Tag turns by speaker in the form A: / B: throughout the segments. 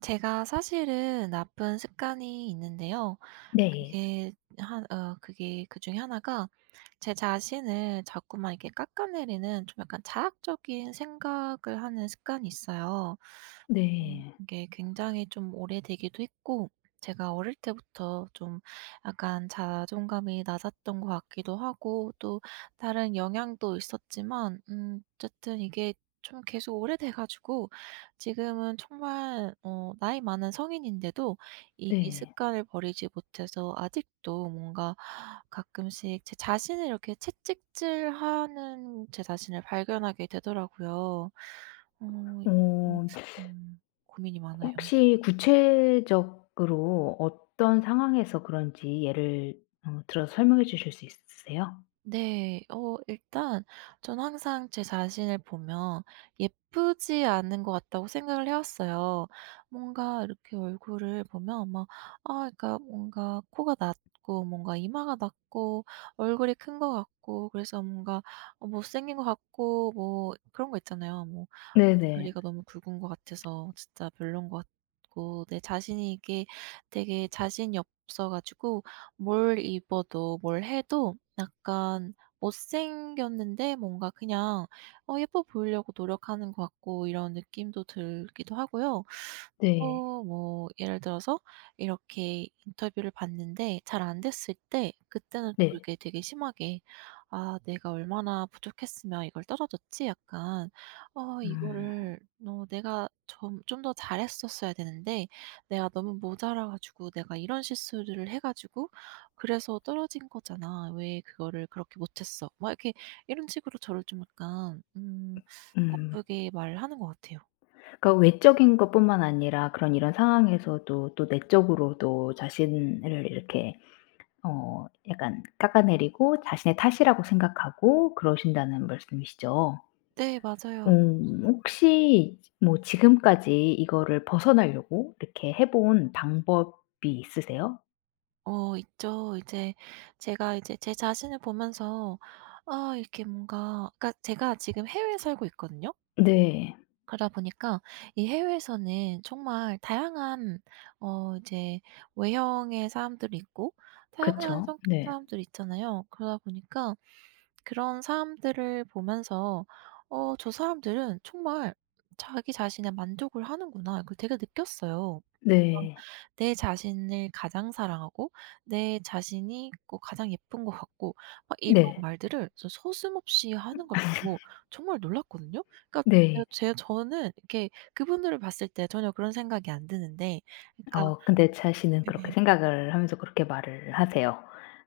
A: 제가 사실은 나쁜 습관이 있는데요
B: 네.
A: 그게 한 어 그게 그중에 1 가 제 자신을 자꾸만 이렇게 깎아내리는 좀 약간 자학적인 생각을 하는 습관이 있어요. 음
B: 네.
A: 이게 굉장히 좀 오래되기도 했고 제가 어릴 때부터 좀 약간 자존감이 낮았던 것 같기도 하고 또 다른 영향도 있었지만 음 어쨌든 이게 좀 계속 오래돼 가지고 지금은 정말 어 나이 많은 성인인데도 이
B: 네.
A: 습관을 버리지 못해서 아직도 뭔가 가끔씩 제 자신을 이렇게 채찍질하는 제 자신을 발견하게 되더라고요. 어 음
B: 어.
A: 음 고민이 많아요.
B: 혹시 구체적으로 어떤 상황에서 그런지 예를 어 들어서 설명해 주실 수 있으세요?
A: 네. 어 일단 저는 항상 제 자신을 보면 '예쁘지 않은 것 같다.'고 생각을 해왔어요. 뭔가 이렇게 얼굴을 보면 막 아 그니까 뭔가 코가 낮고 뭔가 이마가 낮고 얼굴이 큰 것 같고 그래서 뭔가 어 못생긴 거 같고 뭐 그런 거 있잖아요. 뭐
B: 네네.
A: 다리가 너무 굵은 거 같아서 진짜 별로인 것 같고 내 자신이 이게 되게 자신이 없어 가지고 뭘 입어도 뭘 해도 약간 못생겼는데 뭔가 그냥 어 예뻐 보이려고 노력하는 것 같고 이런 느낌도 들기도 하고요. 또
B: 네.
A: 뭐 예를 들어서 이렇게 인터뷰를 봤는데 잘 안됐을 때 그때는 또
B: 네.
A: 이렇게 되게 심하게 '아 내가 얼마나 부족했으면 이걸 떨어졌지?' 약간 '아
B: 음.
A: 이거를 어 내가 점 좀 더 잘했었어야 되는데 내가 너무 모자라 가지고 내가 이런 실수를 해 가지고 그래서 떨어진 거잖아. 왜 그거를 그렇게 못했어.' 막 이렇게 이런 식으로 저를 좀 약간 음
B: 음.
A: 나쁘게 말하는 것 같아요.
B: 그 외적인 것뿐만 아니라 그런 이런 상황에서도 또 내적으로도 자신을 이렇게 어 약간 깎아내리고 자신의 탓이라고 생각하고 그러신다는 말씀이시죠?
A: 네 맞아요.
B: 음 혹시 뭐 지금까지 이거를 벗어나려고 이렇게 해본 방법이 있으세요?
A: 어 있죠. 이제 제가 이제 제 자신을 보면서 아 이렇게 뭔가 그러니까 제가 지금 해외에 살고 있거든요.
B: 네.
A: 그러다 보니까 이 해외에서는 정말 다양한 어 이제 외형의 사람들이 있고 다양한
B: 그쵸.
A: 성격의
B: 네.
A: 사람들이 있잖아요. 그러다 보니까 그런 사람들을 보면서 '어 저 사람들은 정말 자기 자신에 만족을 하는구나.' 그 되게 느꼈어요. 막
B: 네.
A: 내 자신을 가장 사랑하고 내 자신이 뭐 가장 예쁜 거 같고 막 이런
B: 네.
A: 말들을 저 서슴없이 하는 걸 보고 정말 놀랐거든요. 그러니까
B: 네.
A: 제 제 저는 이렇게 그분들을 봤을 때 전혀 그런 생각이 안 드는데 그러니까
B: 아 근데 자신은 그렇게
A: 네.
B: 생각을 하면서 그렇게 말을 하세요.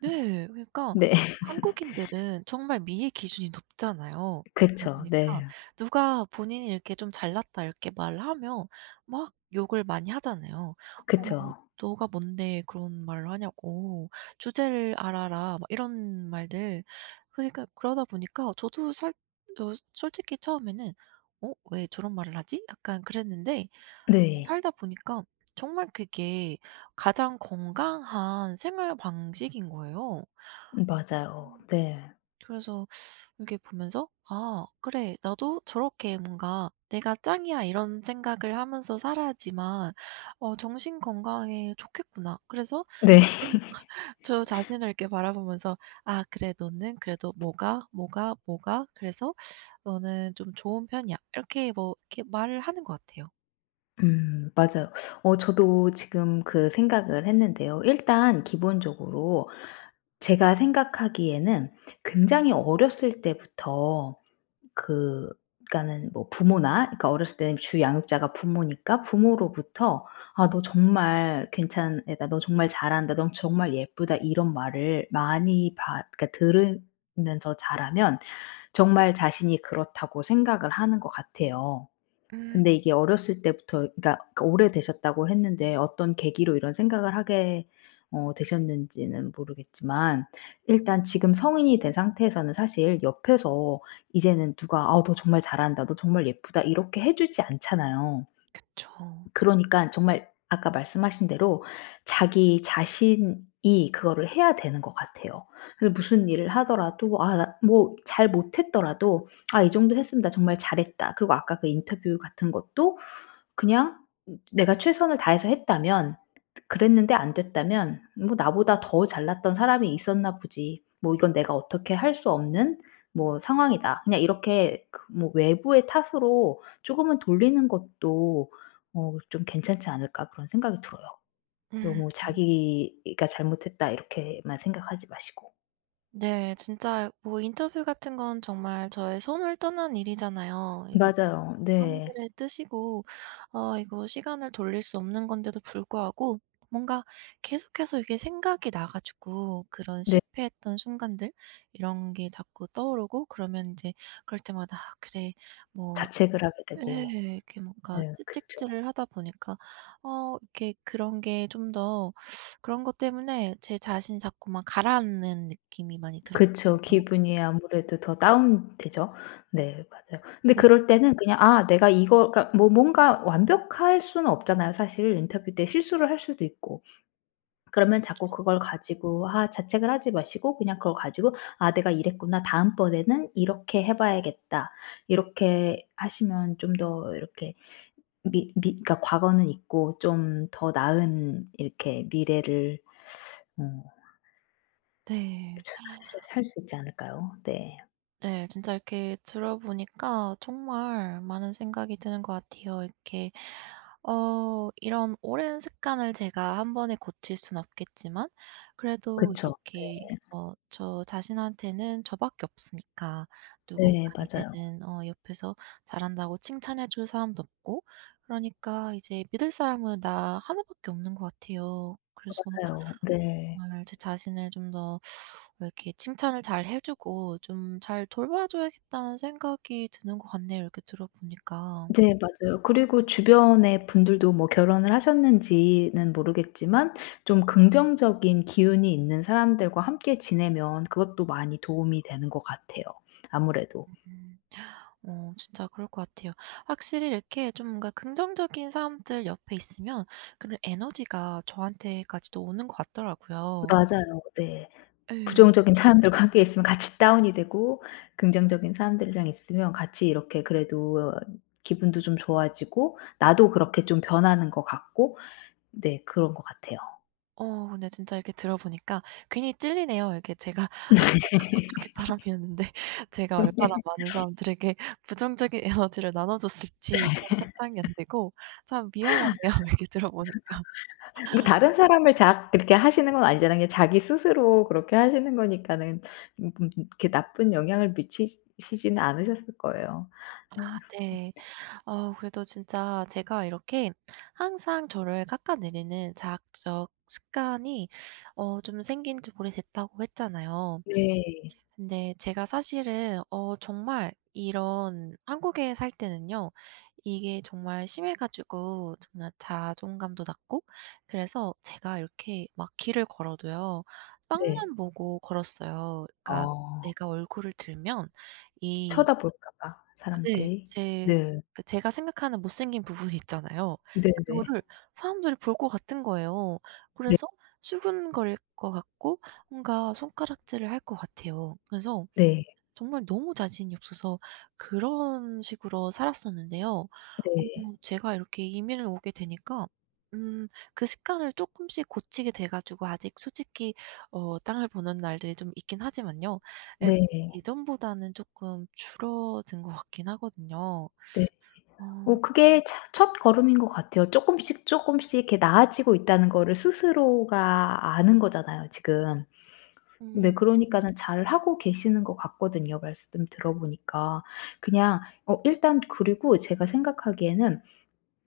A: 네. 그러니까
B: 네. 네.
A: 한국인들은 정말 미의 기준이 높잖아요. 그러다
B: 그쵸.
A: 보니까
B: 네.
A: 누가 본인이 이렇게 좀 잘났다 이렇게 말하면 막 욕을 많이 하잖아요. 어 그
B: 그쵸.
A: "너가 뭔데 그런 말을 하냐."고 "주제를 알아라." 막 이런 말들 그러니까 그러다 보니까 저도 살 어 솔직히 처음에는 '어? 왜 저런 말을 하지?' 약간 그랬는데 그
B: 네.
A: 살다 보니까 정말 그게 가장 건강한 생활 방식인 거예요. 어
B: 음
A: 어.
B: 맞아요. 네.
A: 그래서 이렇게 보면서 아 그래. 나도 저렇게 뭔가 '내가 짱이야.' 이런 생각을 하면서 살아야지만 어 정신건강에 좋겠구나. 그래서 좀
B: 네.
A: 저 자신을 이렇게 바라보면서 "아 그래 너는 그래도 뭐가, 뭐가, 뭐가 그래서 너는 좀 좋은 편이야." 이렇게 뭐 이렇게 말을 하는 것 같아요.
B: 음 맞아요. 어 저도 지금 그 생각을 했는데요 일단 기본적으로 제가 생각하기에는 굉장히 어렸을 때부터 그 그러니까는 뭐 부모나 그러니까 어렸을 때는 주 양육자가 부모니까 부모로부터 "아 너 정말 괜찮은 애다.", "너 정말 잘한다.", "넌 정말 예쁘다." 이런 말을 많이 받 그니까 들으면서 자라면 정말 자신이 그렇다고 생각을 하는 것 같아요.
A: 음.
B: 근데 이게 어렸을 때부터 그니까 그 오래되셨다고 했는데 어떤 계기로 이런 생각을 하게 어 되셨는지는 모르겠지만 일단 지금 성인이 된 상태에서는 사실 옆에서 이제는 누가 "아 너 정말 잘한다.", "너 정말 예쁘다." 이렇게 해주지 않잖아요.
A: 그쵸.
B: 그러니깐 정말 아까 말씀하신 대로 자기 자신이 그거를 해야 되는 것 같아요. 그래서 무슨 일을 하더라도 아 나 뭐 잘 못했더라도 '아 이 정도 했으면 나 정말 잘했다.' 그리고 아까 그 인터뷰 같은 것도 그냥 내가 최선을 다해서 했다면 그랬는데 안 됐다면 '뭐 나보다 더 잘났던 사람이 있었나 보지. 뭐 이건 내가 어떻게 할 수 없는 뭐 상황이다.' 그냥 이렇게 그 뭐 외부의 탓으로 쪼금은 돌리는 것도 어 좀 괜찮지 않을까 그런 생각이 들어요. 너무
A: 음.
B: 자기가 '잘못했다.' 이렇게만 생각하지 마시고.
A: 네. 진짜 뭐 인터뷰 같은 건 정말 저의 손을 떠난 일이잖아요. 이거는
B: 맞아요. 네.
A: 사람들의 뜻이고 어 이거 시간을 돌릴 수 없는 건데도 불구하고 뭔가 계속해서 이게 생각이 나 가지고 그런
B: 네.
A: 실패했던 순간들 이런 게 자꾸 떠오르고 그러면 인제 그럴 때마다 '아 그래 뭐'
B: 자책을 하게
A: 예.
B: 되고.
A: 이렇게 뭔가
B: 네 그쵸.
A: 채찍질을 하다 보니까 어 이렇게 그런 게 좀 더 그런 것 때문에 제 자신이 자꾸 막 가라앉는 느낌이 많이 들었거든요.
B: 그쵸. 기분이 아무래도 더 다운되죠. 네 맞아요. 근데
A: 네.
B: 그럴 때는 그냥 '아 내가 이거' 그러니까 뭐 뭔가 완벽할 수는 없잖아요. 사실 인터뷰 때 실수를 할 수도 있고. 그러면 자꾸
A: 그쵸.
B: 그걸 가지고 아 자책을 하지 마시고 그냥 그걸 가지고 '아 내가 이랬구나. 다음번에는 이렇게 해봐야겠다.' 이렇게 하시면 좀 더 이렇게 미 미 그러니까 과거는 있고 좀 더 나은 이렇게 미래를 어
A: 네.
B: [unintelligible] 살 수 있지 않을까요? 네.
A: 네. 진짜 이렇게 들어보니까 정말 많은 생각이 드는 것 같아요. 이렇게 어 이런 오랜 습관을 제가 1 번에 고칠 수는 없겠지만 그래도
B: 그쵸. 네.
A: 이렇게 어 저 자신한테는 저 밖에 없으니까 누군가
B: 네 맞아요.
A: 이제는 어 옆에서 잘한다고 칭찬해 줄 사람도 없고 그러니까 이제 믿을 사람은 나 1 밖에 없는 것 같아요. 그래서
B: 맞아요. 네.
A: 정말 '제 자신을 좀 더 이렇게 칭찬을 잘 해주고 좀 잘 돌봐줘야겠다.'는 생각이 드는 거 같네요 이렇게 들어보니까.
B: 네 맞아요. 그리고 주변의 분들도 뭐 결혼을 하셨는지는 모르겠지만 좀 긍정적인 기운이 있는 사람들과 함께 지내면 그것도 많이 도움이 되는 것 같아요 아무래도.
A: 음. 어 진짜 그럴 것 같아요. 확실히 이렇게 좀 뭔가 긍정적인 사람들 옆에 있으면 그런 에너지가 저한테까지도 오는 것 같더라고요.
B: 맞아요. 네.
A: 예.
B: 부정적인 사람들과 함께 있으면 같이 다운이 되고 긍정적인 사람들이랑 있으면 같이 이렇게 그래도 기분도 좀 좋아지고 나도 그렇게 좀 변하는 것 같고 네 그런 것 같아요.
A: 어 근데 진짜 이렇게 들어보니까 괜히 찔리네요. 이렇게 제가 아무래도 좀 부정적인 사람이었는데 제가
B: 음 네.
A: 얼마나 많은 사람들에게 부정적인 에너지를 나눠줬을지 좀 상상이 안 되고 참 미안하네요 얘기 들어보니까.
B: 뭐 다른 사람을 자학 그렇게 하시는 건 아니잖아요. 그냥 자기 스스로 그렇게 하시는 거니까는 음 음 음 이렇게 나쁜 영향을 미치시지는 않으셨을 거예요.
A: 아
B: 어.
A: 네. 어 그래도 진짜 제가 이렇게 항상 저를 깎아내리는 자학적 습관이 어 좀 생긴지 오래됐다고 했잖아요.
B: 네.
A: 근데 제가 사실은 어 정말 이런 한국에 살 때는요. 이게 정말 심해 가지고 정말 자존감도 낮고 그래서 제가 이렇게 막 길을 걸어도요
B: 네.
A: 땅만 보고 걸었어요. 그러니까
B: 어.
A: 내가 얼굴을 들면 이
B: 쳐다볼까봐
A: 네.
B: 사람들이.
A: 제
B: 네.
A: 그 제가 생각하는 못생긴 부분이 있잖아요.
B: 네네.
A: 그거를 사람들이 볼 것 같은 거예요.
B: 네.
A: 그래서 수근거릴 것 같고 뭔가 손가락질을 할 것 같아요. 그래서
B: 네.
A: 정말 너무 자신이 없어서 그런 식으로 살았었는데요. 어
B: 네.
A: 제가 이렇게 이민을 오게 되니까 음 그 습관을 쪼끔씩 고치게 돼 가지고 아직 솔직히 어 땅을 보는 날들이 좀 있긴 하지만요. 그래도
B: 네.
A: 예전보다는 쪼끔 줄어든 것 같긴 하거든요.
B: 네.
A: 어.
B: 어 그게 차 첫걸음인 것 같아요. 쪼끔씩, 쪼끔씩 이렇게 나아지고 있다는 거를 스스로가 아는 거잖아요 지금.
A: 음.
B: 네 그러니까는 잘 하고 계시는 것 같거든요 말씀 들어보니까. 그냥 어 일단 그리고 제가 생각하기에는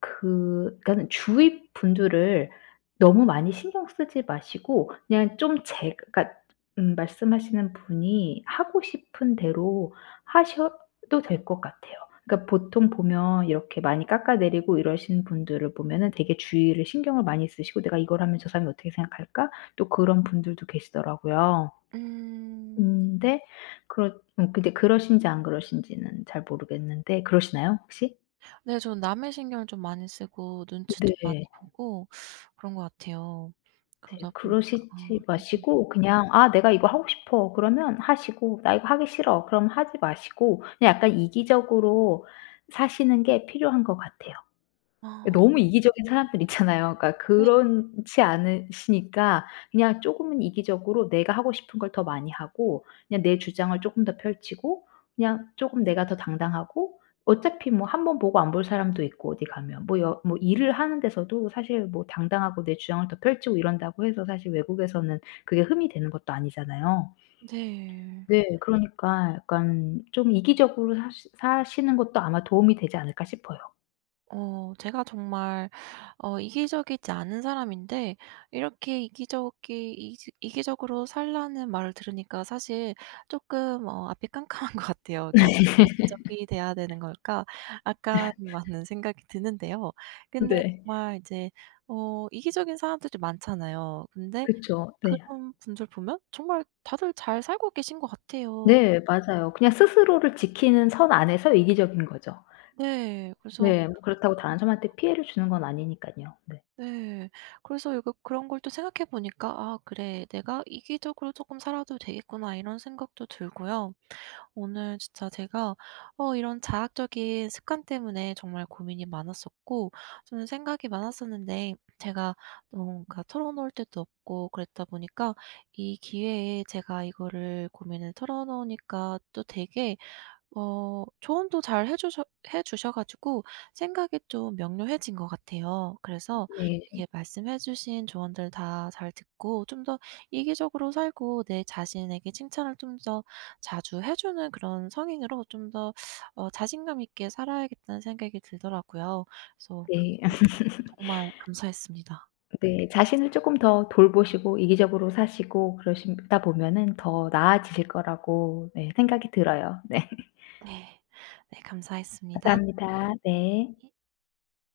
B: 그 그러니까는 주위 분들을 너무 많이 신경 쓰지 마시고 그냥 좀 제 그러니까 음 말씀하시는 분이 하고 싶은 대로 하셔도 될 것 같아요. 그러니까 보통 보면 이렇게 많이 깎아내리고 이러신 분들을 보면은 되게 주위를 신경을 많이 쓰시고 '내가 이걸 하면 저 사람이 어떻게 생각할까?' 또 그런 분들도 계시더라고요.
A: 음.
B: 근데 그렇 음 근데 그러신지 안 그러신지는 잘 모르겠는데 그러시나요? 혹시?
A: 네 저는 남의 신경을 좀 많이 쓰고 눈치도 많이
B: 네.
A: 보고 그런 거 같아요.
B: 네.
A: 그러다 보니까
B: 그러시지
A: 네.
B: 마시고 그냥 '아 내가 이거 하고 싶어.' 그러면 하시고 '나 이거 하기 싫어.' 그럼 하지 마시고 그냥 약간 이기적으로 사시는 게 필요한 것 같아요.
A: 아.
B: 너무 이기적인 사람들 있잖아요. 그러니까
A: 네.
B: 그렇지 않으시니까 그냥 쪼금은 이기적으로 내가 하고 싶은 걸 더 많이 하고 그냥 내 주장을 쪼끔 더 펼치고 그냥 쪼금 내가 더 당당하고 어차피 뭐 1 번 보고 안 볼 사람도 있고 어디 가면 뭐 여 뭐 일을 하는 데서도 사실 뭐 당당하고 내 주장을 더 펼치고 이런다고 해서 사실 외국에서는 그게 흠이 되는 것도 아니잖아요.
A: 네.
B: 네. 그러니까 약간 좀 이기적으로 사시 사시는 것도 아마 도움이 되지 않을까 싶어요.
A: 어 제가 정말 어 이기적이지 않은 사람인데 이렇게 이기적이 이지 "이기적으로 살라."는 말을 들으니까 사실 쪼끔 어 앞이 깜깜한 것 같아요. 이거 '왜 이기적이 돼야 되는 걸까?' 약간 많은 생각이 드는데요. 근데
B: 네.
A: 정말 이제 어 이기적인 사람들도 많잖아요. 근데
B: 그쵸. 네.
A: 그런 분들 보면 정말 다들 잘 살고 계신 것 같아요.
B: 네 맞아요. 그냥 스스로를 지키는 선 안에서 이기적인 거죠.
A: 네. 그래서 어
B: 네 뭐 그렇다고 다른 사람한테 피해를 주는 건 아니니깐요. 네.
A: 네. 그래서 약간 그런 걸 또 생각해 보니까 '아 그래. 내가 이기적으로 쪼끔 살아도 되겠구나.' 이런 생각도 들고요. 오늘 진짜 제가 어 이런 자학적인 습관 때문에 정말 고민이 많았었고 저는 생각이 많았었는데 제가 뭔가 털어놓을 데도 없고 그랬다 보니까 이 기회에 제가 이거를 고민을 털어놓으니까 또 되게 어 조언도 잘해 주셔 해 주셔 가지고 생각이 좀 명료해진 것 같아요. 그래서
B: 네.
A: 이게 말씀해 주신 조언들 다 잘 듣고 좀 더 이기적으로 살고 내 자신에게 칭찬을 좀 더 자주 해 주는 그런 성인으로 좀 더 어 '자신감 있게 살아야겠다.'는 생각이 들더라고요. 그래서
B: 네.
A: [unintelligible] 정말 감사했습니다.
B: 네. 자신을 쪼끔 더 돌보시고 이기적으로 사시고 그러시다 보면은 더 나아지실 거라고 네 생각이 들어요. 네.
A: 네. 네 감사했습니다.
B: 감사합니다. 네.
A: 네.